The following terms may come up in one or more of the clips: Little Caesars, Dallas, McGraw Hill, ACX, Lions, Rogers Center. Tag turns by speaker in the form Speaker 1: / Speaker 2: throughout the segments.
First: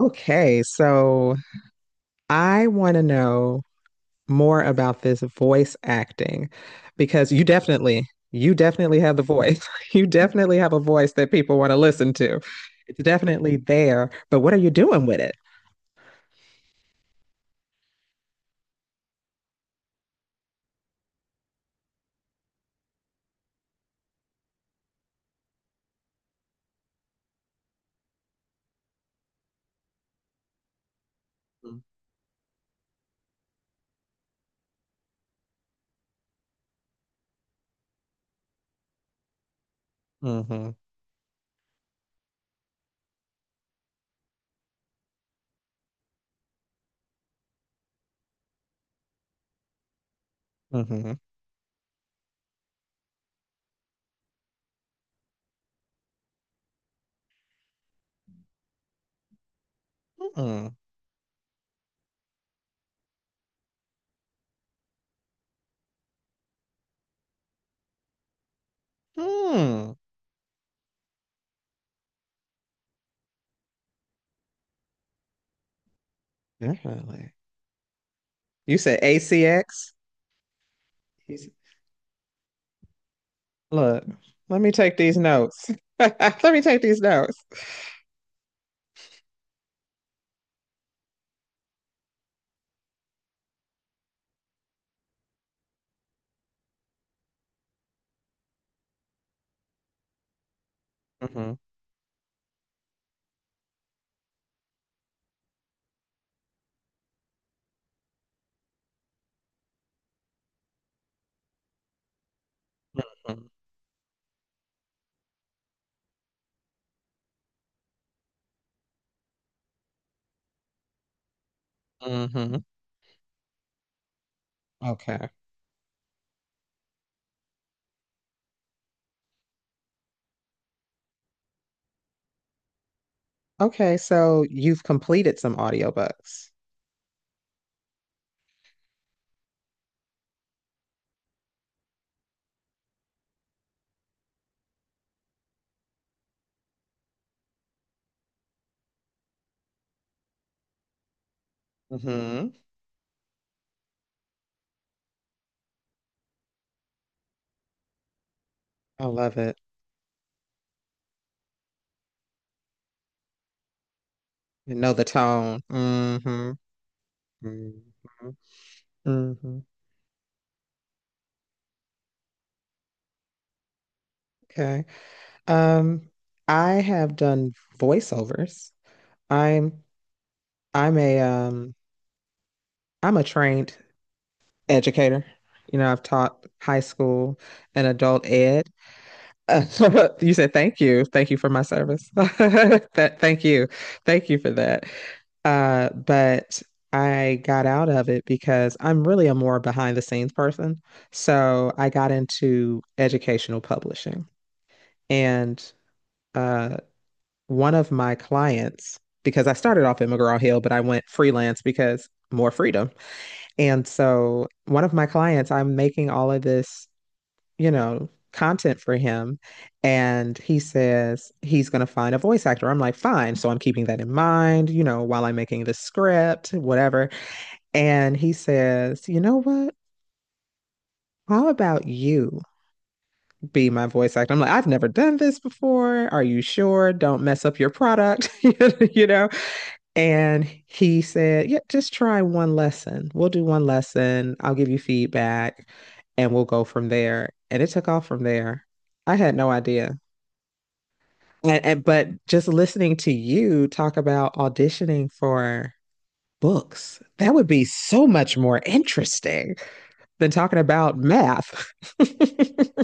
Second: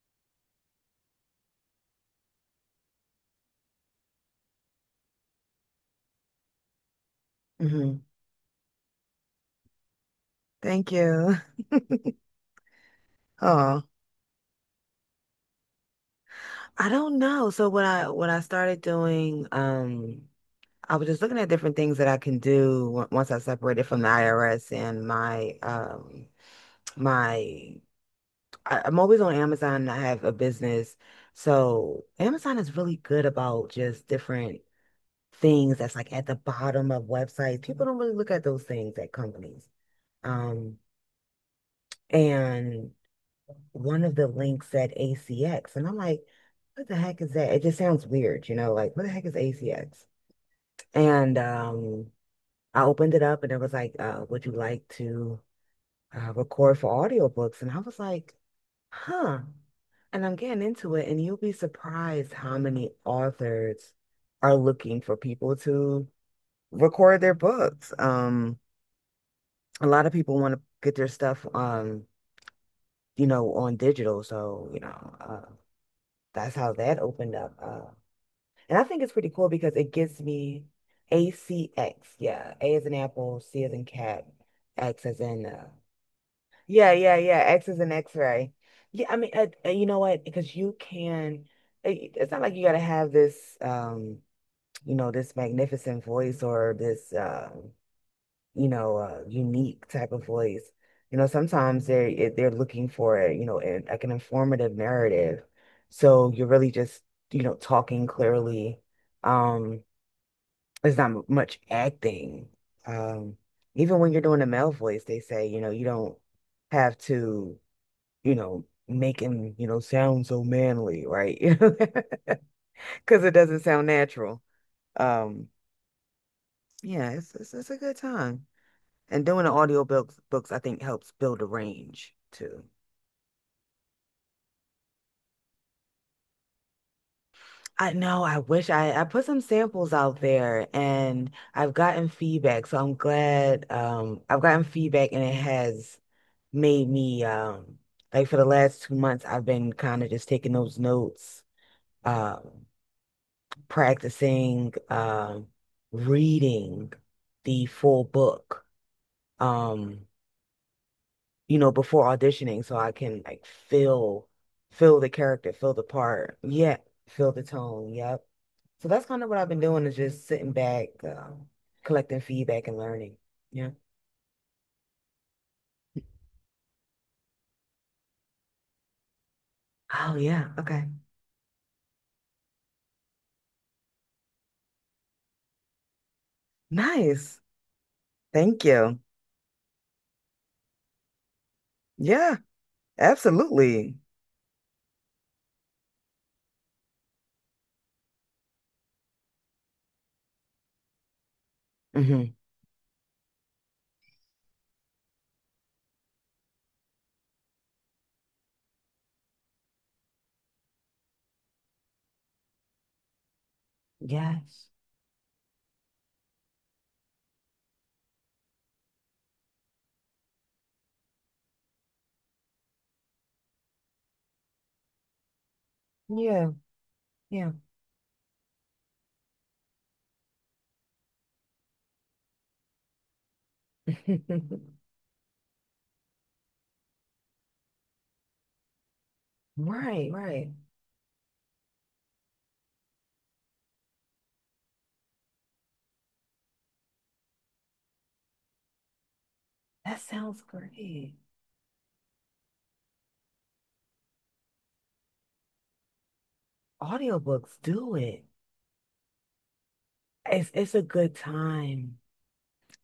Speaker 1: Okay, so I want to know more about this voice acting because you
Speaker 2: Hmm.
Speaker 1: definitely, you definitely have the voice. You definitely have a
Speaker 2: Thank
Speaker 1: voice that
Speaker 2: you.
Speaker 1: people want to listen to. It's definitely
Speaker 2: Oh,
Speaker 1: there, but what are you doing with it?
Speaker 2: I don't know. So what I started doing, I was just looking at different things that I can do once I separated from the IRS and my I'm always on Amazon, and I have a business, so Amazon is really good about just different things that's like at the bottom of websites. People don't really look at those things at companies.
Speaker 1: Mm-hmm.
Speaker 2: Um, and one of the links said ACX, and I'm like, what the heck is that? It just sounds weird, like what the heck is ACX?
Speaker 1: Hmm.
Speaker 2: And I opened it up, and it was like, would you like to, record for audiobooks? And I was like, huh. And I'm getting
Speaker 1: Hmm.
Speaker 2: into it, and you'll be surprised how many authors are looking for people to record their books. A
Speaker 1: Hmm.
Speaker 2: lot of people want to get their stuff, on digital, so, that's how that
Speaker 1: Definitely.
Speaker 2: opened up.
Speaker 1: You
Speaker 2: And I
Speaker 1: said
Speaker 2: think it's pretty cool because
Speaker 1: ACX?
Speaker 2: it gives me
Speaker 1: He's-
Speaker 2: ACX. Yeah, A as in Apple, C as in
Speaker 1: Look,
Speaker 2: Cat,
Speaker 1: let me take
Speaker 2: X
Speaker 1: these
Speaker 2: as in,
Speaker 1: notes. Let me take
Speaker 2: yeah,
Speaker 1: these
Speaker 2: yeah,
Speaker 1: notes.
Speaker 2: yeah, X as in X-ray. Yeah, I mean, you know what, because you can, it's not like you got to have this, this magnificent voice, or this, unique type of voice. You know,
Speaker 1: hmm
Speaker 2: sometimes they're, looking for, an, like an informative narrative. So you're really just, talking clearly. Um, there's not much acting. Um, even when you're doing a male voice, they say, you don't have to, make him, sound so manly, right? You know,
Speaker 1: hmm hmm
Speaker 2: because it doesn't sound natural.
Speaker 1: Okay.
Speaker 2: Um, yeah, it's a good time. And doing the audio books, I think helps build a range too.
Speaker 1: Okay, so you've completed some audiobooks.
Speaker 2: I know. I wish I put some samples out there, and I've gotten feedback. So I'm glad, I've gotten feedback, and it has made me, like, for the last 2 months, I've been kind of just taking those notes, uh,
Speaker 1: Hmm.
Speaker 2: practicing, reading the full book.
Speaker 1: I love it.
Speaker 2: Um before auditioning, so I can, like, feel
Speaker 1: You know
Speaker 2: feel
Speaker 1: the
Speaker 2: the character,
Speaker 1: tone.
Speaker 2: feel the part.
Speaker 1: hmm
Speaker 2: Yeah, feel the tone.
Speaker 1: hmm
Speaker 2: Yep. So that's kind of what I've been
Speaker 1: hmm
Speaker 2: doing, is just sitting back, collecting feedback and learning. Yeah.
Speaker 1: Okay. Um, I have done voiceovers. I'm
Speaker 2: Oh yeah. Okay.
Speaker 1: I'm a um I'm a trained educator. You know, I've taught high school
Speaker 2: Nice.
Speaker 1: and adult
Speaker 2: Thank
Speaker 1: ed.
Speaker 2: you.
Speaker 1: Uh, you said thank you. Thank you for my service.
Speaker 2: Yeah,
Speaker 1: That thank you.
Speaker 2: absolutely.
Speaker 1: Thank you for that. But I got out of it because I'm really a more behind the scenes person. So I got
Speaker 2: Hmm.
Speaker 1: into educational publishing. And uh, one of my clients, because I started off at McGraw Hill, but I went freelance because more freedom. And so
Speaker 2: Yes.
Speaker 1: one of my clients, I'm making all of this content for him. And he says he's going to find a voice actor. I'm like, fine. So I'm keeping that in mind, while I'm making the
Speaker 2: Yeah.
Speaker 1: script, whatever.
Speaker 2: Yeah.
Speaker 1: And he says, you know what? How about you be my voice actor? I'm like, I've never done this before. Are you sure? Don't mess up your product, you know?
Speaker 2: Right,
Speaker 1: And
Speaker 2: right.
Speaker 1: he said, Yeah, just try one lesson. We'll do one lesson. I'll give you feedback and we'll go from there. And it took off from there. I had no idea.
Speaker 2: That sounds great.
Speaker 1: And but just listening to you talk about auditioning for books, that would
Speaker 2: Audiobooks,
Speaker 1: be
Speaker 2: do
Speaker 1: so
Speaker 2: it.
Speaker 1: much more interesting than
Speaker 2: It's
Speaker 1: talking
Speaker 2: it's a
Speaker 1: about
Speaker 2: good
Speaker 1: math.
Speaker 2: time.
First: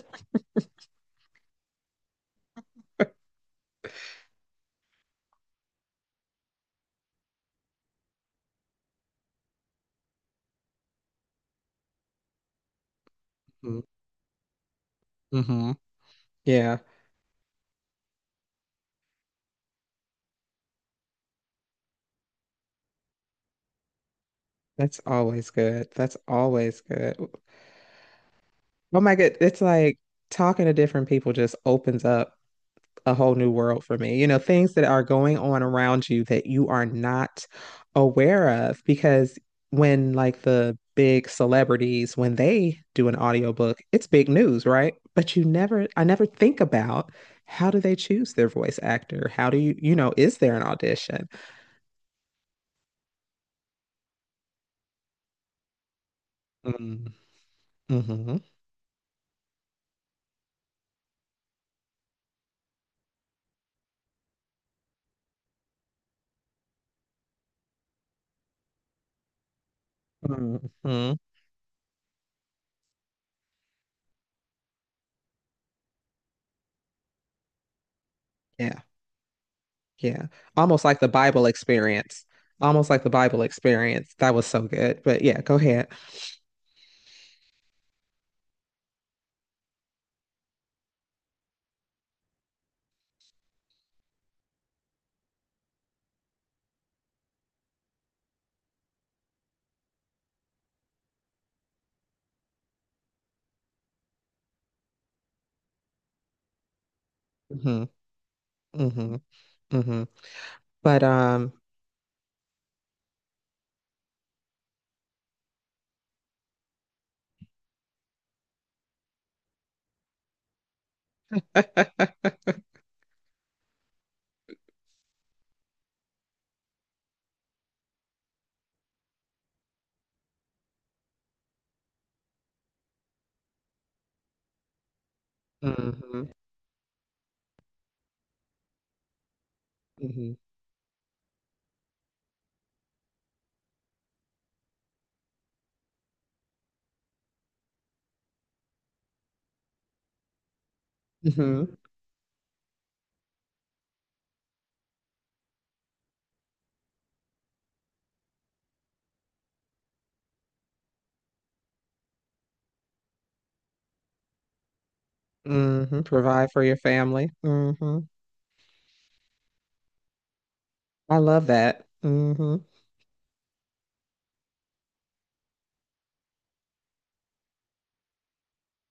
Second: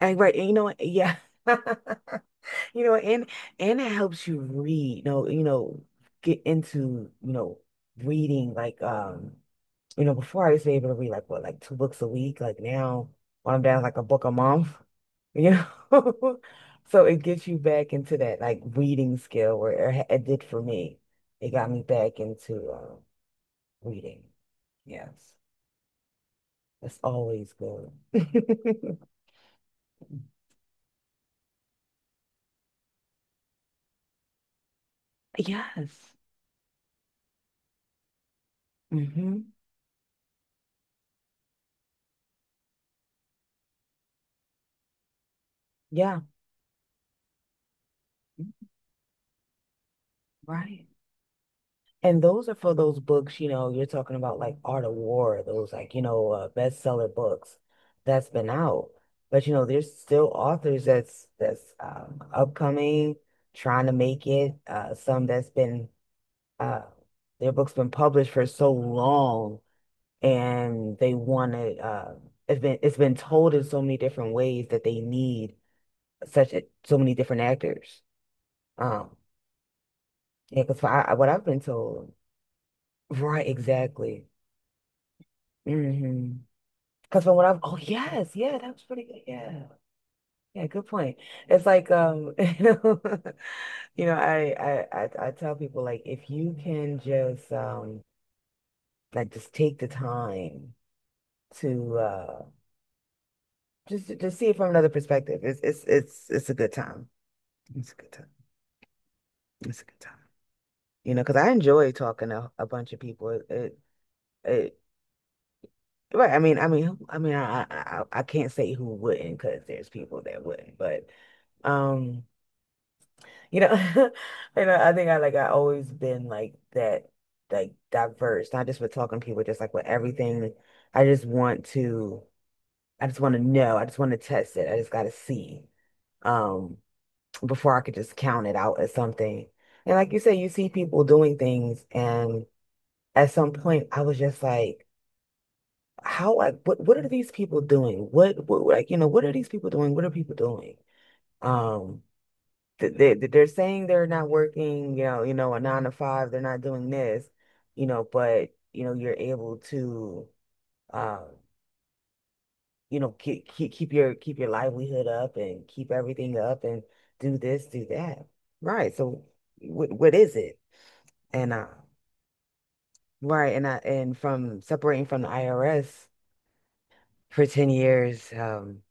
Speaker 2: Right. And you know what? Yeah. You know, and and it helps you read, get into, reading, like, before I used to be able to read, like, what, like two books a week. Like now, when I'm down like a book a month, you
Speaker 1: Mm-hmm.
Speaker 2: know.
Speaker 1: Yeah,
Speaker 2: So it gets you back into that, like, reading skill, where it did for me. It got me back into, reading.
Speaker 1: that's
Speaker 2: Yes.
Speaker 1: always good. That's always
Speaker 2: That's
Speaker 1: good.
Speaker 2: always good.
Speaker 1: Oh my God, it's like talking to different people just opens up a whole new world for me. You know, things that are going on around
Speaker 2: Yes.
Speaker 1: you that you are not aware of because
Speaker 2: Hmm.
Speaker 1: when like the big celebrities when they do an audiobook, it's big news, right? But you never I
Speaker 2: Yeah.
Speaker 1: never think about how do they choose their voice actor? How do you, is there an
Speaker 2: Right.
Speaker 1: audition?
Speaker 2: And those are for those books, you're talking about, like, Art of War, those, like,
Speaker 1: Mm,
Speaker 2: bestseller books that's
Speaker 1: mhm,
Speaker 2: been out. But, there's still authors that's, upcoming, trying to make it. Some that's been, uh, their books been published for so long, and they
Speaker 1: mhm.
Speaker 2: want to. It's been told in so many different ways that they need such a, so many different actors.
Speaker 1: Yeah.
Speaker 2: Um,
Speaker 1: Yeah.
Speaker 2: yeah, because
Speaker 1: Almost like the
Speaker 2: what I've
Speaker 1: Bible
Speaker 2: been told,
Speaker 1: experience. Almost like the Bible
Speaker 2: right?
Speaker 1: experience.
Speaker 2: Exactly.
Speaker 1: That was so good. But yeah, go ahead.
Speaker 2: Mm-hmm. Because when I have, oh yes, yeah, that was pretty good. Yeah. Yeah, good point. It's like, I tell people, like, if you can just, like, just take the time to, just to see it from another perspective. It's a good time.
Speaker 1: hmm
Speaker 2: It's a good time.
Speaker 1: hmm
Speaker 2: It's a good
Speaker 1: hmm
Speaker 2: time.
Speaker 1: But
Speaker 2: Because I enjoy talking to a bunch of people. It right. I mean, I can't say who wouldn't, because there's people that wouldn't, but. Um, You know, I think, I always been like that, like, diverse, not just with talking to people, just like with everything. I just want to, I just want to know. I just want to test it. I just got to see,
Speaker 1: hmm
Speaker 2: um, before I could just count it out as something. And like you
Speaker 1: hmm
Speaker 2: say, you see people doing things, and at some point, I was just like, how, like, what, are these people doing? What, like, you know, what are these people doing? What are people doing?
Speaker 1: hmm
Speaker 2: Um, they're saying they're not working, a nine to five, they're not doing this, but, you're able to, uh, keep your livelihood up, and keep
Speaker 1: hmm
Speaker 2: everything
Speaker 1: Provide
Speaker 2: up,
Speaker 1: for your
Speaker 2: and
Speaker 1: family.
Speaker 2: do this, do
Speaker 1: Hmm.
Speaker 2: that. Right. So what is it?
Speaker 1: I love
Speaker 2: And,
Speaker 1: that. Hmm.
Speaker 2: right, and I and from separating from the IRS for 10 years,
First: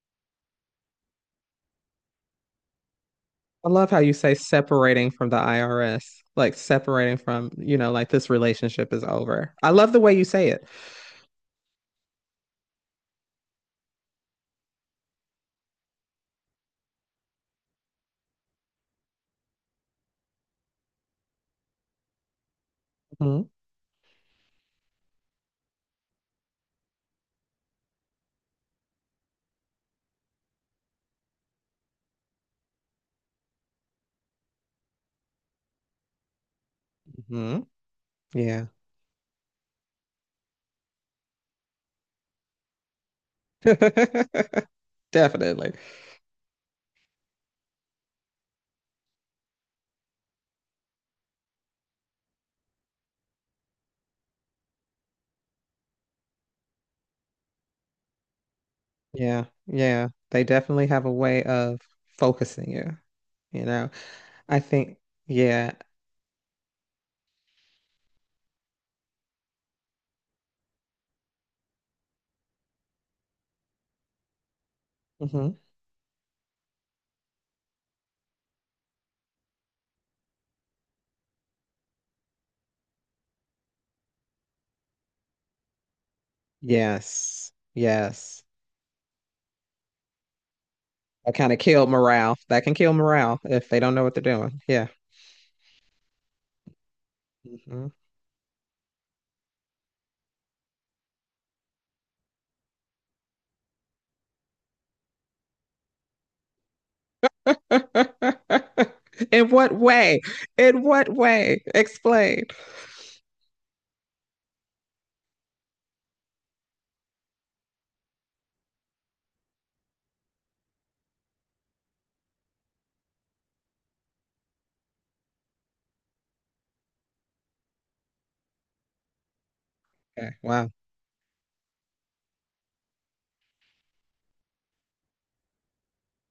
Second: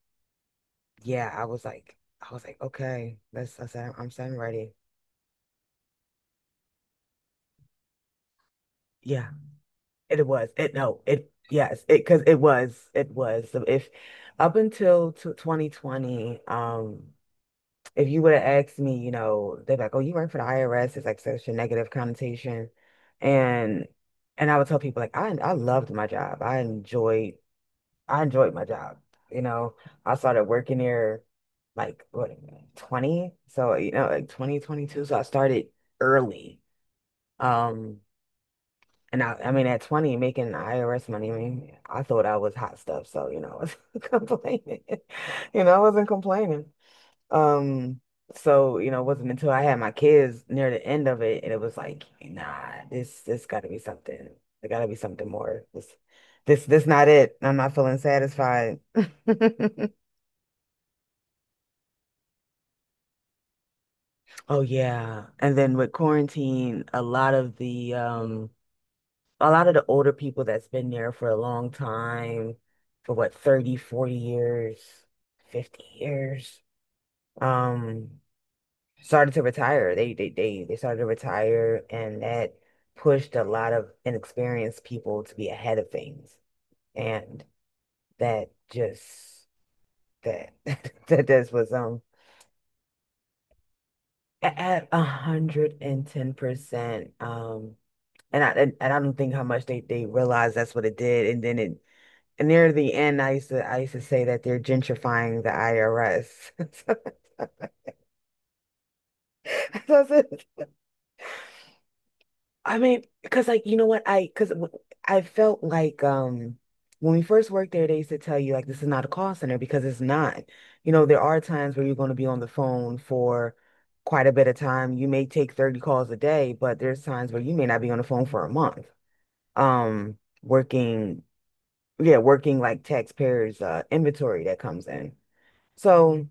Speaker 2: yeah, I was like, okay, that's I
Speaker 1: I love
Speaker 2: said,
Speaker 1: how you say
Speaker 2: I'm ready.
Speaker 1: separating from the IRS, like separating from, like this relationship is
Speaker 2: Yeah.
Speaker 1: over. I love the way you
Speaker 2: It
Speaker 1: say
Speaker 2: was.
Speaker 1: it.
Speaker 2: It, no. It, yes. It, because it was. It was. So if up until, t 2020, if you would have asked me, they're like, "Oh, you work for the IRS." It's like such a negative connotation,
Speaker 1: hmm
Speaker 2: and, I would tell people, like, I loved my job. I enjoyed. I enjoyed my job. You know, I started working there, like, what, 20? So, like 2022. So I started early.
Speaker 1: hmm
Speaker 2: Um.
Speaker 1: Yeah.
Speaker 2: And, I mean, at 20, making IRS money, I mean, I thought I was hot stuff. So, I wasn't complaining.
Speaker 1: Definitely.
Speaker 2: I wasn't complaining. Um, so, it wasn't until I had my kids near the end of it, and it was like, nah, this gotta be something. There gotta be something more. This not it. I'm not feeling satisfied.
Speaker 1: Yeah. Yeah. They definitely have a way of focusing you. You know, I
Speaker 2: Oh
Speaker 1: think,
Speaker 2: yeah. And
Speaker 1: yeah.
Speaker 2: then with quarantine, a lot of the a lot of the older people that's been there for a long time, for what, 30, 40 years,
Speaker 1: Hmm.
Speaker 2: 50 years, um, started to retire. They started to retire, and that pushed a lot of inexperienced people to be ahead of things. And
Speaker 1: Yes. Yes.
Speaker 2: that just that that
Speaker 1: That
Speaker 2: this
Speaker 1: kind of
Speaker 2: was,
Speaker 1: killed morale. That can kill morale if they don't know what they're doing. Yeah.
Speaker 2: at 110%,
Speaker 1: Hmm.
Speaker 2: and I don't think how much they realized that's what it did, and then it. And near the end, I used to say that they're gentrifying the IRS. So,
Speaker 1: In what
Speaker 2: I
Speaker 1: way?
Speaker 2: said.
Speaker 1: In what way? Explain.
Speaker 2: I mean, because, like, you know what I because I felt like, when we first worked there, they used to tell you, like, this is not a call center, because it's not. There are times where you're going to be on the phone for quite a bit of time. You may take 30 calls a day, but there's times where you may not be on the phone for a month. Um,
Speaker 1: Okay. Wow.
Speaker 2: working, yeah, working like, taxpayers', inventory that comes in. So.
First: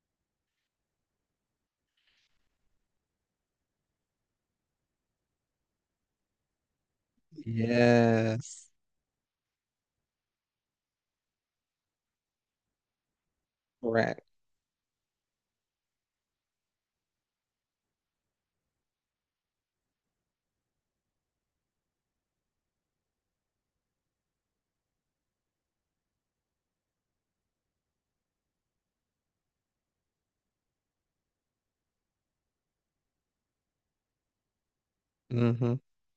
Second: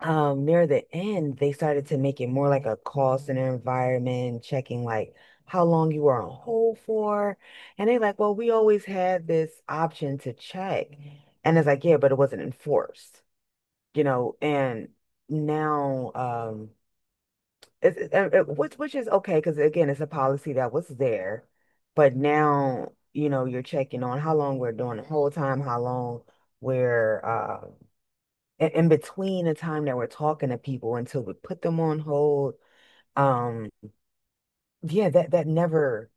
Speaker 2: Near the end, they started to make it more like a call center environment, checking like how long you were on hold for, and they like, well, we
Speaker 1: Yes.
Speaker 2: always had this option to check, and it's like, yeah, but it wasn't enforced,
Speaker 1: Correct.
Speaker 2: and now, it's it, it- it- which is okay, because, again, it's a policy that was there. But now, you're checking on how long we're doing the whole time, how long we're, in between the time that we're talking to people until we put them on hold. Um, yeah, that that
Speaker 1: Hmm.
Speaker 2: never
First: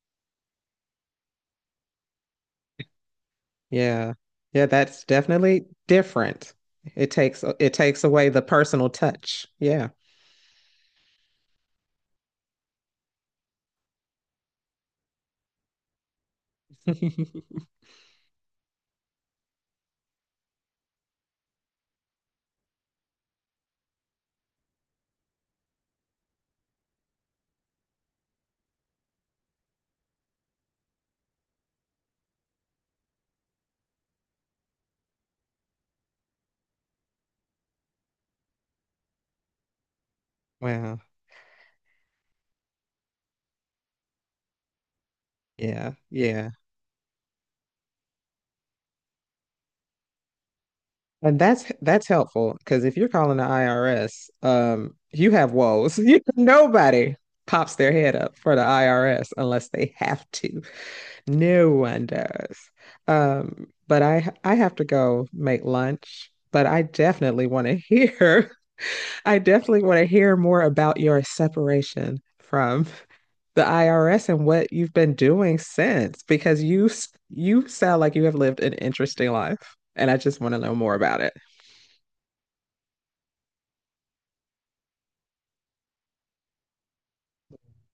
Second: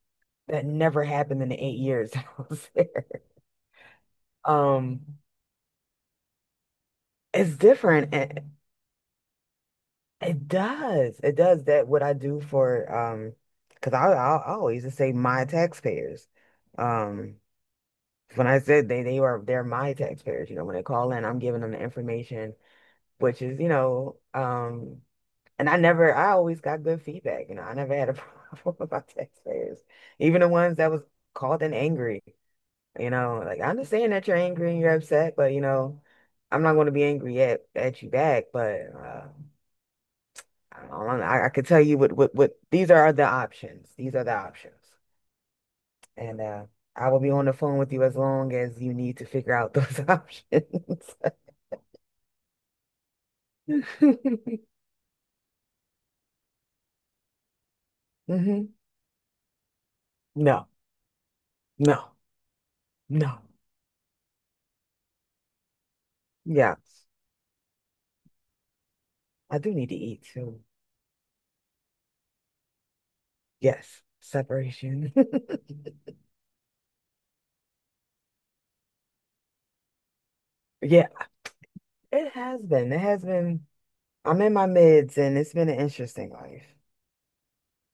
Speaker 2: that never happened in the 8 years I was there.
Speaker 1: Yeah. Yeah,
Speaker 2: Um,
Speaker 1: that's definitely different. It takes
Speaker 2: it's
Speaker 1: it takes
Speaker 2: different.
Speaker 1: away the
Speaker 2: It,
Speaker 1: personal touch. Yeah.
Speaker 2: it does. It does, that what I do for, because, I always just say my taxpayers. Um, when I said, they are they're my taxpayers. You know, when they call in, I'm giving them the information, which is, you know. And I never, I always got good feedback. I never had a problem with my taxpayers, even the ones that was called in angry. Like I understand that you're angry and you're upset, but, I'm not going to be angry at you back. But, I
Speaker 1: Wow.
Speaker 2: don't know. I could tell you what, these are the options. These are the options,
Speaker 1: Yeah.
Speaker 2: and,
Speaker 1: Yeah.
Speaker 2: I will be on the phone with you as long as you need to figure out those options.
Speaker 1: And that's helpful because if you're calling the IRS, you have woes. Nobody pops their head up for the
Speaker 2: Hmm.
Speaker 1: IRS unless they have to.
Speaker 2: No,
Speaker 1: No one
Speaker 2: no,
Speaker 1: does.
Speaker 2: no.
Speaker 1: But I have to go make lunch, but
Speaker 2: Yeah,
Speaker 1: I definitely want to hear I
Speaker 2: I do
Speaker 1: definitely
Speaker 2: need to
Speaker 1: want to
Speaker 2: eat
Speaker 1: hear
Speaker 2: too.
Speaker 1: more about your separation from the
Speaker 2: Yes,
Speaker 1: IRS and what you've
Speaker 2: separation.
Speaker 1: been doing since, because you sound like you have lived an interesting life, and I just want to know more
Speaker 2: Yeah,
Speaker 1: about it.
Speaker 2: it has been. It has been. I'm in my mids, and it's been an interesting life.